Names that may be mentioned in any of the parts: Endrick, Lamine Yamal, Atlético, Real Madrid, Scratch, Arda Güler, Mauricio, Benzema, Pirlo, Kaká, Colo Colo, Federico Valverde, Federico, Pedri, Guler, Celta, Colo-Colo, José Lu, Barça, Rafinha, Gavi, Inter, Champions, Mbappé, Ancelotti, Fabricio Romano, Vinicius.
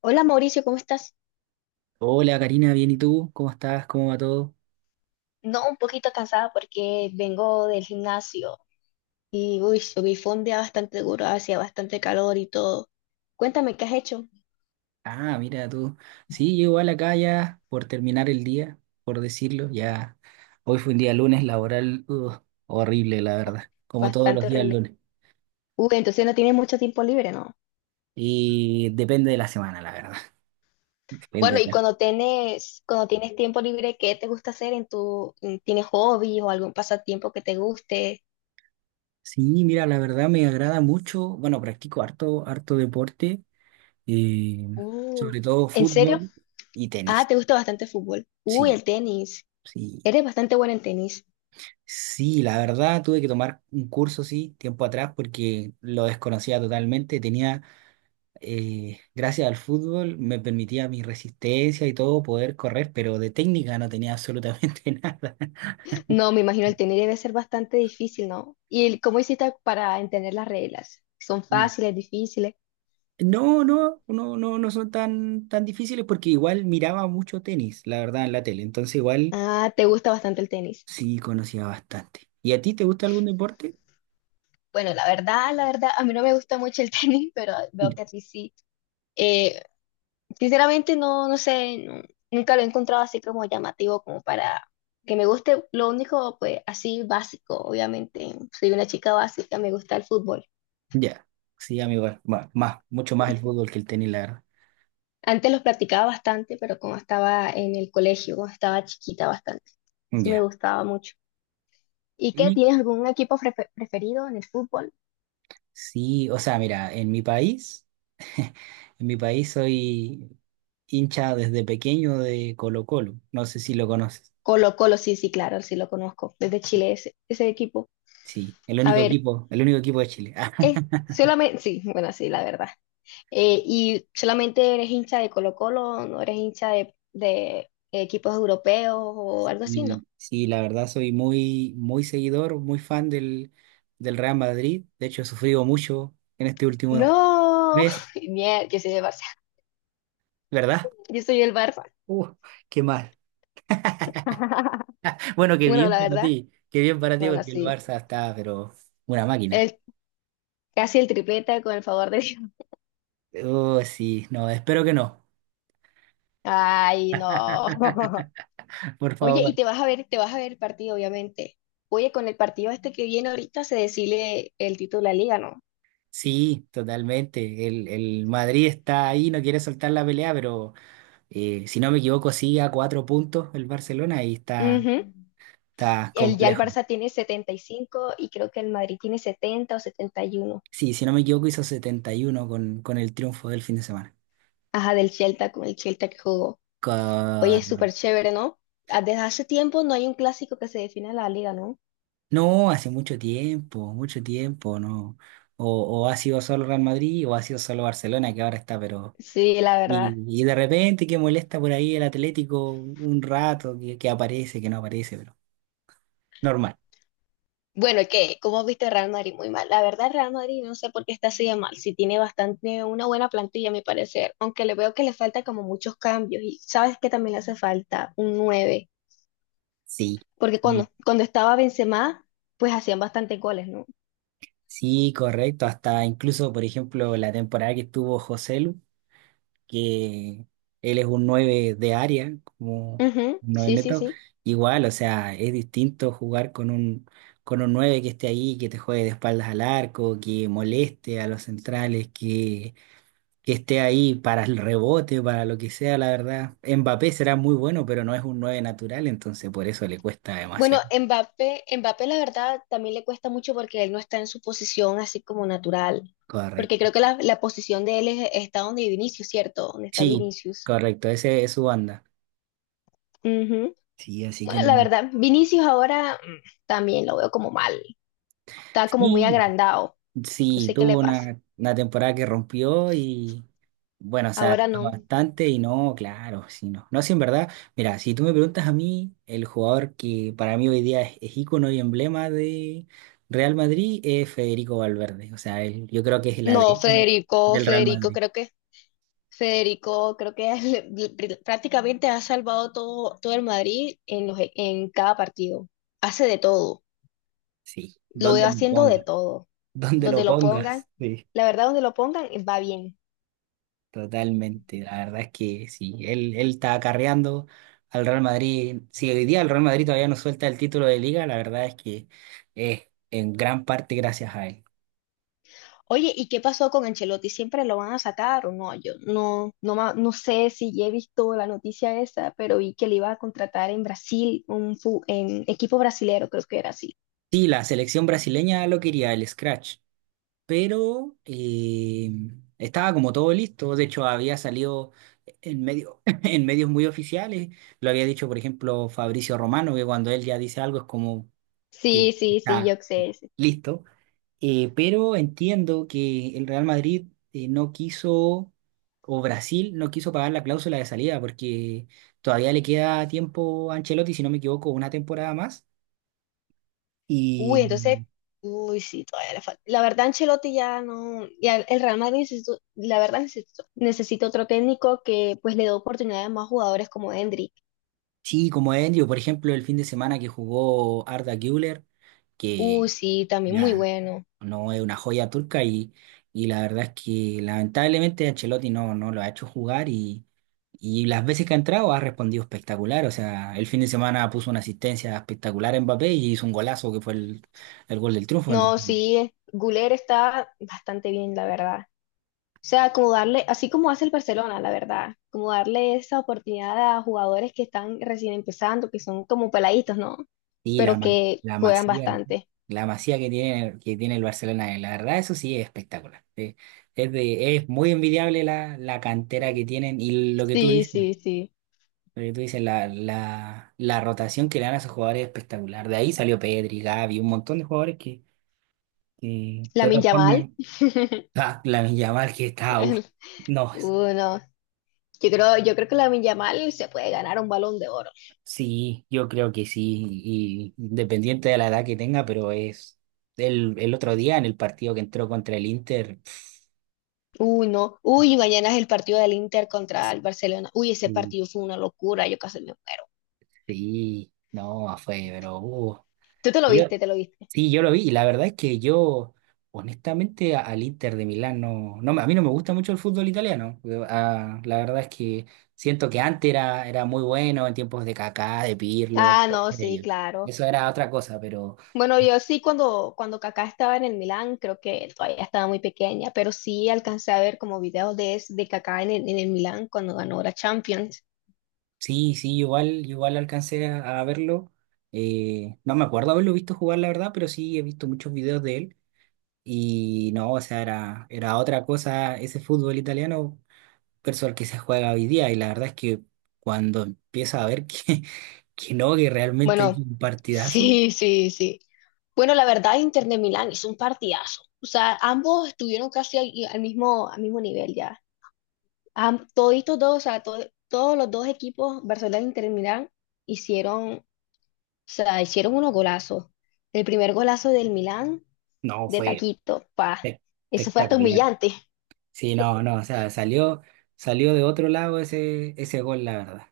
Hola Mauricio, ¿cómo estás? Hola Karina, bien, ¿y tú? ¿Cómo estás? ¿Cómo va todo? No, un poquito cansada porque vengo del gimnasio y uy, subí fue un día bastante duro, hacía bastante calor y todo. Cuéntame, ¿qué has hecho? Ah, mira tú. Sí, yo igual acá ya por terminar el día, por decirlo, ya. Hoy fue un día lunes laboral, ugh, horrible, la verdad. Como todos los Bastante días horrible. lunes. Uy, entonces no tienes mucho tiempo libre, ¿no? Y depende de la semana, la verdad. Bueno, Depende y de la- cuando tienes tiempo libre, ¿qué te gusta hacer tienes hobbies o algún pasatiempo que te guste? Sí, mira, la verdad me agrada mucho. Bueno, practico harto, harto deporte, eh, Uh, sobre todo ¿En serio? fútbol y Ah, tenis. te gusta bastante el fútbol. Uy, Sí, el tenis. sí. Eres bastante buena en tenis. Sí, la verdad tuve que tomar un curso, sí, tiempo atrás porque lo desconocía totalmente. Tenía, gracias al fútbol, me permitía mi resistencia y todo poder correr, pero de técnica no tenía absolutamente nada. No, me imagino el tenis debe ser bastante difícil, ¿no? ¿Y cómo hiciste para entender las reglas? ¿Son Y fáciles, difíciles? no, no, no, no, no son tan, tan difíciles porque igual miraba mucho tenis, la verdad, en la tele. Entonces igual Ah, ¿te gusta bastante el tenis? sí conocía bastante. ¿Y a ti te gusta algún deporte? Bueno, la verdad, a mí no me gusta mucho el tenis, pero veo que a ti sí. Eh, sinceramente, no, no sé, nunca lo he encontrado así como llamativo, como para que me guste. Lo único, pues, así básico, obviamente. Soy una chica básica, me gusta el fútbol. Ya, sí, amigo, bueno, mucho más el fútbol que el tenis, la verdad. Antes los practicaba bastante, pero como estaba en el colegio, como estaba chiquita bastante, sí me Ya. gustaba mucho. ¿Y qué? ¿Tienes algún equipo preferido en el fútbol? Sí, o sea, mira, en mi país, en mi país soy hincha desde pequeño de Colo-Colo. No sé si lo conoces. Colo Colo, sí, sí, claro, sí lo conozco. Desde Chile ese equipo. Sí, A ver, el único equipo de Chile. es solamente, sí, bueno, sí, la verdad. ¿Y solamente eres hincha de Colo Colo? ¿No eres hincha de equipos europeos o algo así, no? Y sí, la verdad soy muy, muy seguidor, muy fan del Real Madrid. De hecho, he sufrido mucho en este último No, mes, yo soy del Barça. ¿verdad? Yo soy el Barça. Uh, Qué mal. Bueno, qué Bueno, bien la para verdad, ti, qué bien para ti bueno, porque el sí. Barça está, pero una máquina. El, casi el tripleta con el favor de Dios. Oh, sí, no, espero que no, Ay, no. por Oye, y favor. te vas a ver el partido, obviamente. Oye, con el partido este que viene ahorita se decide el título de la liga, ¿no? Sí, totalmente. El Madrid está ahí, no quiere soltar la pelea, pero si no me equivoco, sigue a cuatro puntos el Barcelona y está, Ujú. está Ya el complejo. Barça tiene 75 y creo que el Madrid tiene 70 o 71. Sí, si no me equivoco, hizo 71 con el triunfo del fin de semana. Ajá, del Celta con el Celta que jugó. Oye, es súper Correcto. chévere, ¿no? Ah, desde hace tiempo no hay un clásico que se defina la liga, ¿no? No, hace mucho tiempo, no. O ha sido solo Real Madrid o ha sido solo Barcelona, que ahora está, pero. Sí, la verdad. Y de repente que molesta por ahí el Atlético un rato, que, aparece, que no aparece, pero normal. Bueno, ¿qué? ¿Cómo viste Real Madrid? Muy mal. La verdad, Real Madrid no sé por qué está así de mal. Si tiene bastante, una buena plantilla, a mi parecer. Aunque le veo que le falta como muchos cambios. Y sabes que también le hace falta un 9, Sí. porque Sí. cuando estaba Benzema, pues hacían bastantes goles, ¿no? Sí, correcto. Hasta incluso, por ejemplo, la temporada que estuvo que él es un 9 de área, como un Ujú, 9 sí, sí, neto, sí. igual, o sea, es distinto jugar con un 9 que esté ahí, que te juegue de espaldas al arco, que moleste a los centrales, que esté ahí para el rebote, para lo que sea, la verdad. Mbappé será muy bueno, pero no es un 9 natural, entonces por eso le cuesta Bueno, demasiado. Mbappé la verdad también le cuesta mucho porque él no está en su posición así como natural. Porque creo Correcto. que la posición de él es, está donde Vinicius, ¿cierto? Donde está Sí, Vinicius. correcto, ese es su banda. Sí, así que Bueno, la no. verdad, Vinicius ahora también lo veo como mal. Está como muy Sí, agrandado. No sí, sé qué le tuvo pasa. una, temporada que rompió y bueno, se Ahora adaptó no. bastante y no, claro, sí, no. No, sí, en verdad, mira, si tú me preguntas a mí, el jugador que para mí hoy día es ícono y emblema de Real Madrid es Federico Valverde. O sea, yo creo que es el No, ADN Federico, del Real Federico, Madrid. creo que Federico, creo que prácticamente ha salvado todo, todo el Madrid en en cada partido. Hace de todo, Sí, lo veo donde lo haciendo de pongas, todo. donde lo Donde lo pongan, pongas. Sí. la verdad, donde lo pongan, va bien. Totalmente, la verdad es que sí, él está acarreando al Real Madrid. Si hoy día el Real Madrid todavía no suelta el título de liga, la verdad es que es en gran parte gracias a él. Oye, ¿y qué pasó con Ancelotti? ¿Siempre lo van a sacar o no? Yo no sé si ya he visto la noticia esa, pero vi que le iba a contratar en Brasil, en equipo brasilero, creo que era así. Sí, la selección brasileña lo quería, el Scratch, pero estaba como todo listo. De hecho, había salido en medio, en medios muy oficiales. Lo había dicho, por ejemplo, Fabricio Romano, que cuando él ya dice algo es como que Sí, sí, sí, está yo sé. Sí. listo. Pero entiendo que el Real Madrid no quiso, o Brasil no quiso pagar la cláusula de salida, porque todavía le queda tiempo a Ancelotti, si no me equivoco, una temporada más. Uy, Y entonces, uy, sí, todavía le falta. La verdad, Ancelotti ya no, ya el Real Madrid necesito, la verdad necesito otro técnico que pues le dé oportunidades a más jugadores como Endrick. sí, como Endio, por ejemplo, el fin de semana que jugó Arda Güler, Uy, que sí, también muy la, bueno. No es una joya turca y la verdad es que lamentablemente Ancelotti no, lo ha hecho jugar y las veces que ha entrado ha respondido espectacular. O sea, el fin de semana puso una asistencia espectacular en Mbappé y hizo un golazo que fue el, gol del triunfo. No, Entonces, sí, Guler está bastante bien, la verdad. O sea, como darle, así como hace el Barcelona, la verdad, como darle esa oportunidad a jugadores que están recién empezando, que son como peladitos, ¿no? sí, Pero que la juegan masía, bastante. la masía que tiene el Barcelona, la verdad eso sí es espectacular. Es muy envidiable la, la, cantera que tienen y lo que tú Sí, dices. sí, sí. Lo que tú dices, la rotación que le dan a esos jugadores es espectacular. De ahí salió Pedri, Gavi, un montón de jugadores que de otra Lamine Yamal. forma. Ah, Lamine Yamal que está. Uf. No, Uno. Yo creo que Lamine Yamal se puede ganar un balón de oro. sí, yo creo que sí. Y independiente de la edad que tenga, pero es. El otro día en el partido que entró contra el Inter, Uy, no. Uy, mañana es el partido del Inter contra el Barcelona. Uy, ese sí, partido fue una locura, yo casi me muero. sí, no, fue, pero, Tú te lo yo, viste, te lo viste. sí, yo lo vi y la verdad es que yo, honestamente, al Inter de Milán no, a mí no me gusta mucho el fútbol italiano. La verdad es que siento que antes era muy bueno en tiempos de Kaká, de Pirlo, de Ah, todos no, sí, ellos. claro. Eso era otra cosa, pero Bueno, yo sí cuando Kaká estaba en el Milán, creo que todavía estaba muy pequeña, pero sí alcancé a ver como videos de Kaká en el Milán cuando ganó la Champions. sí, sí, igual, igual alcancé a, verlo. No me acuerdo haberlo visto jugar, la verdad, pero sí he visto muchos videos de él y no, o sea, era otra cosa ese fútbol italiano, versus el que se juega hoy día. Y la verdad es que cuando empieza a ver que, que no, que realmente hay Bueno, un partidazo, sí, sí, sí. Bueno, la verdad, Inter de Milán hizo un partidazo. O sea, ambos estuvieron casi al mismo nivel ya. Toditos dos, o sea, todos los dos equipos, Barcelona e Inter de Milán, hicieron, o sea, hicieron unos golazos. El primer golazo del Milán, no, de fue taquito, pa. espe- Eso fue hasta espectacular. humillante. Sí, no, no, o sea, salió, de otro lado ese gol, la verdad.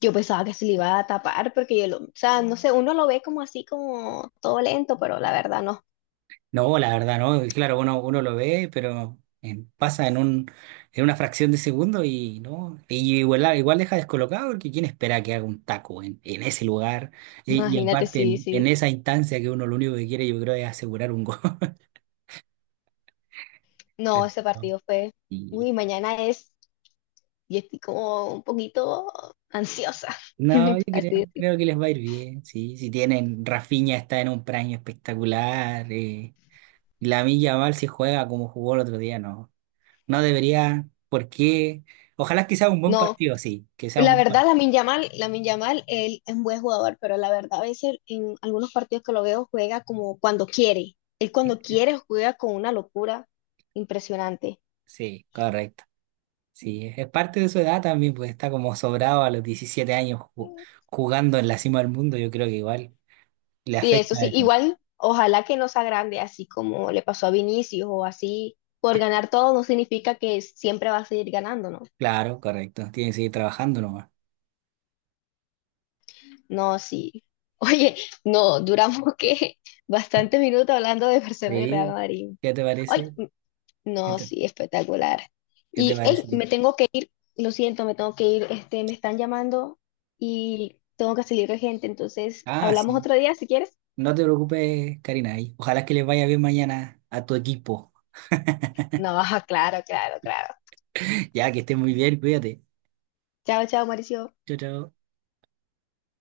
Yo pensaba que se le iba a tapar porque yo lo, o sea, no sé, uno lo ve como así, como todo lento, pero la verdad no. No, la verdad, no, y claro, uno, lo ve, pero pasa en una fracción de segundo y no, y igual, igual deja descolocado porque quién espera que haga un taco en, ese lugar, y Imagínate, aparte sí, en sí. esa instancia que uno lo único que quiere, yo creo, es asegurar un gol. No, ese partido fue, Y uy, mañana es, y estoy como un poquito ansiosa, no, yo creo, así decir. creo que les va a ir bien, sí. Si tienen, Rafinha está en un prime espectacular. Y Lamine Yamal si juega como jugó el otro día, no. No debería, ¿por qué? Ojalá que sea un buen No, partido, sí, que sea un la buen verdad, partido. Lamine Yamal, él es un buen jugador, pero la verdad, a veces en algunos partidos que lo veo juega como cuando quiere. Él cuando quiere juega con una locura impresionante. Sí, correcto. Sí, es parte de su edad también, pues está como sobrado a los 17 años jugando en la cima del mundo, yo creo que igual le Sí, eso afecta sí. eso. Igual, ojalá que no sea grande, así como le pasó a Vinicius o así. Por ganar todo no significa que siempre va a seguir ganando, ¿no? Claro, correcto. Tiene que seguir trabajando nomás. No, sí. Oye, no, duramos que bastantes minutos hablando de Barcelona y Real Sí, Madrid. ¿qué te Ay, parece? ¿Qué no, te, sí, espectacular. qué te Y, hey, parece? me tengo que ir, lo siento, me tengo que ir, me están llamando y tengo que salir de gente, entonces, Ah, ¿hablamos sí. otro día si quieres? No te preocupes, Karina, y ojalá que les vaya bien mañana a tu equipo. No, claro, claro, claro. Ya que estés muy bien, cuídate. Chao, chao, Mauricio. Chao, chao.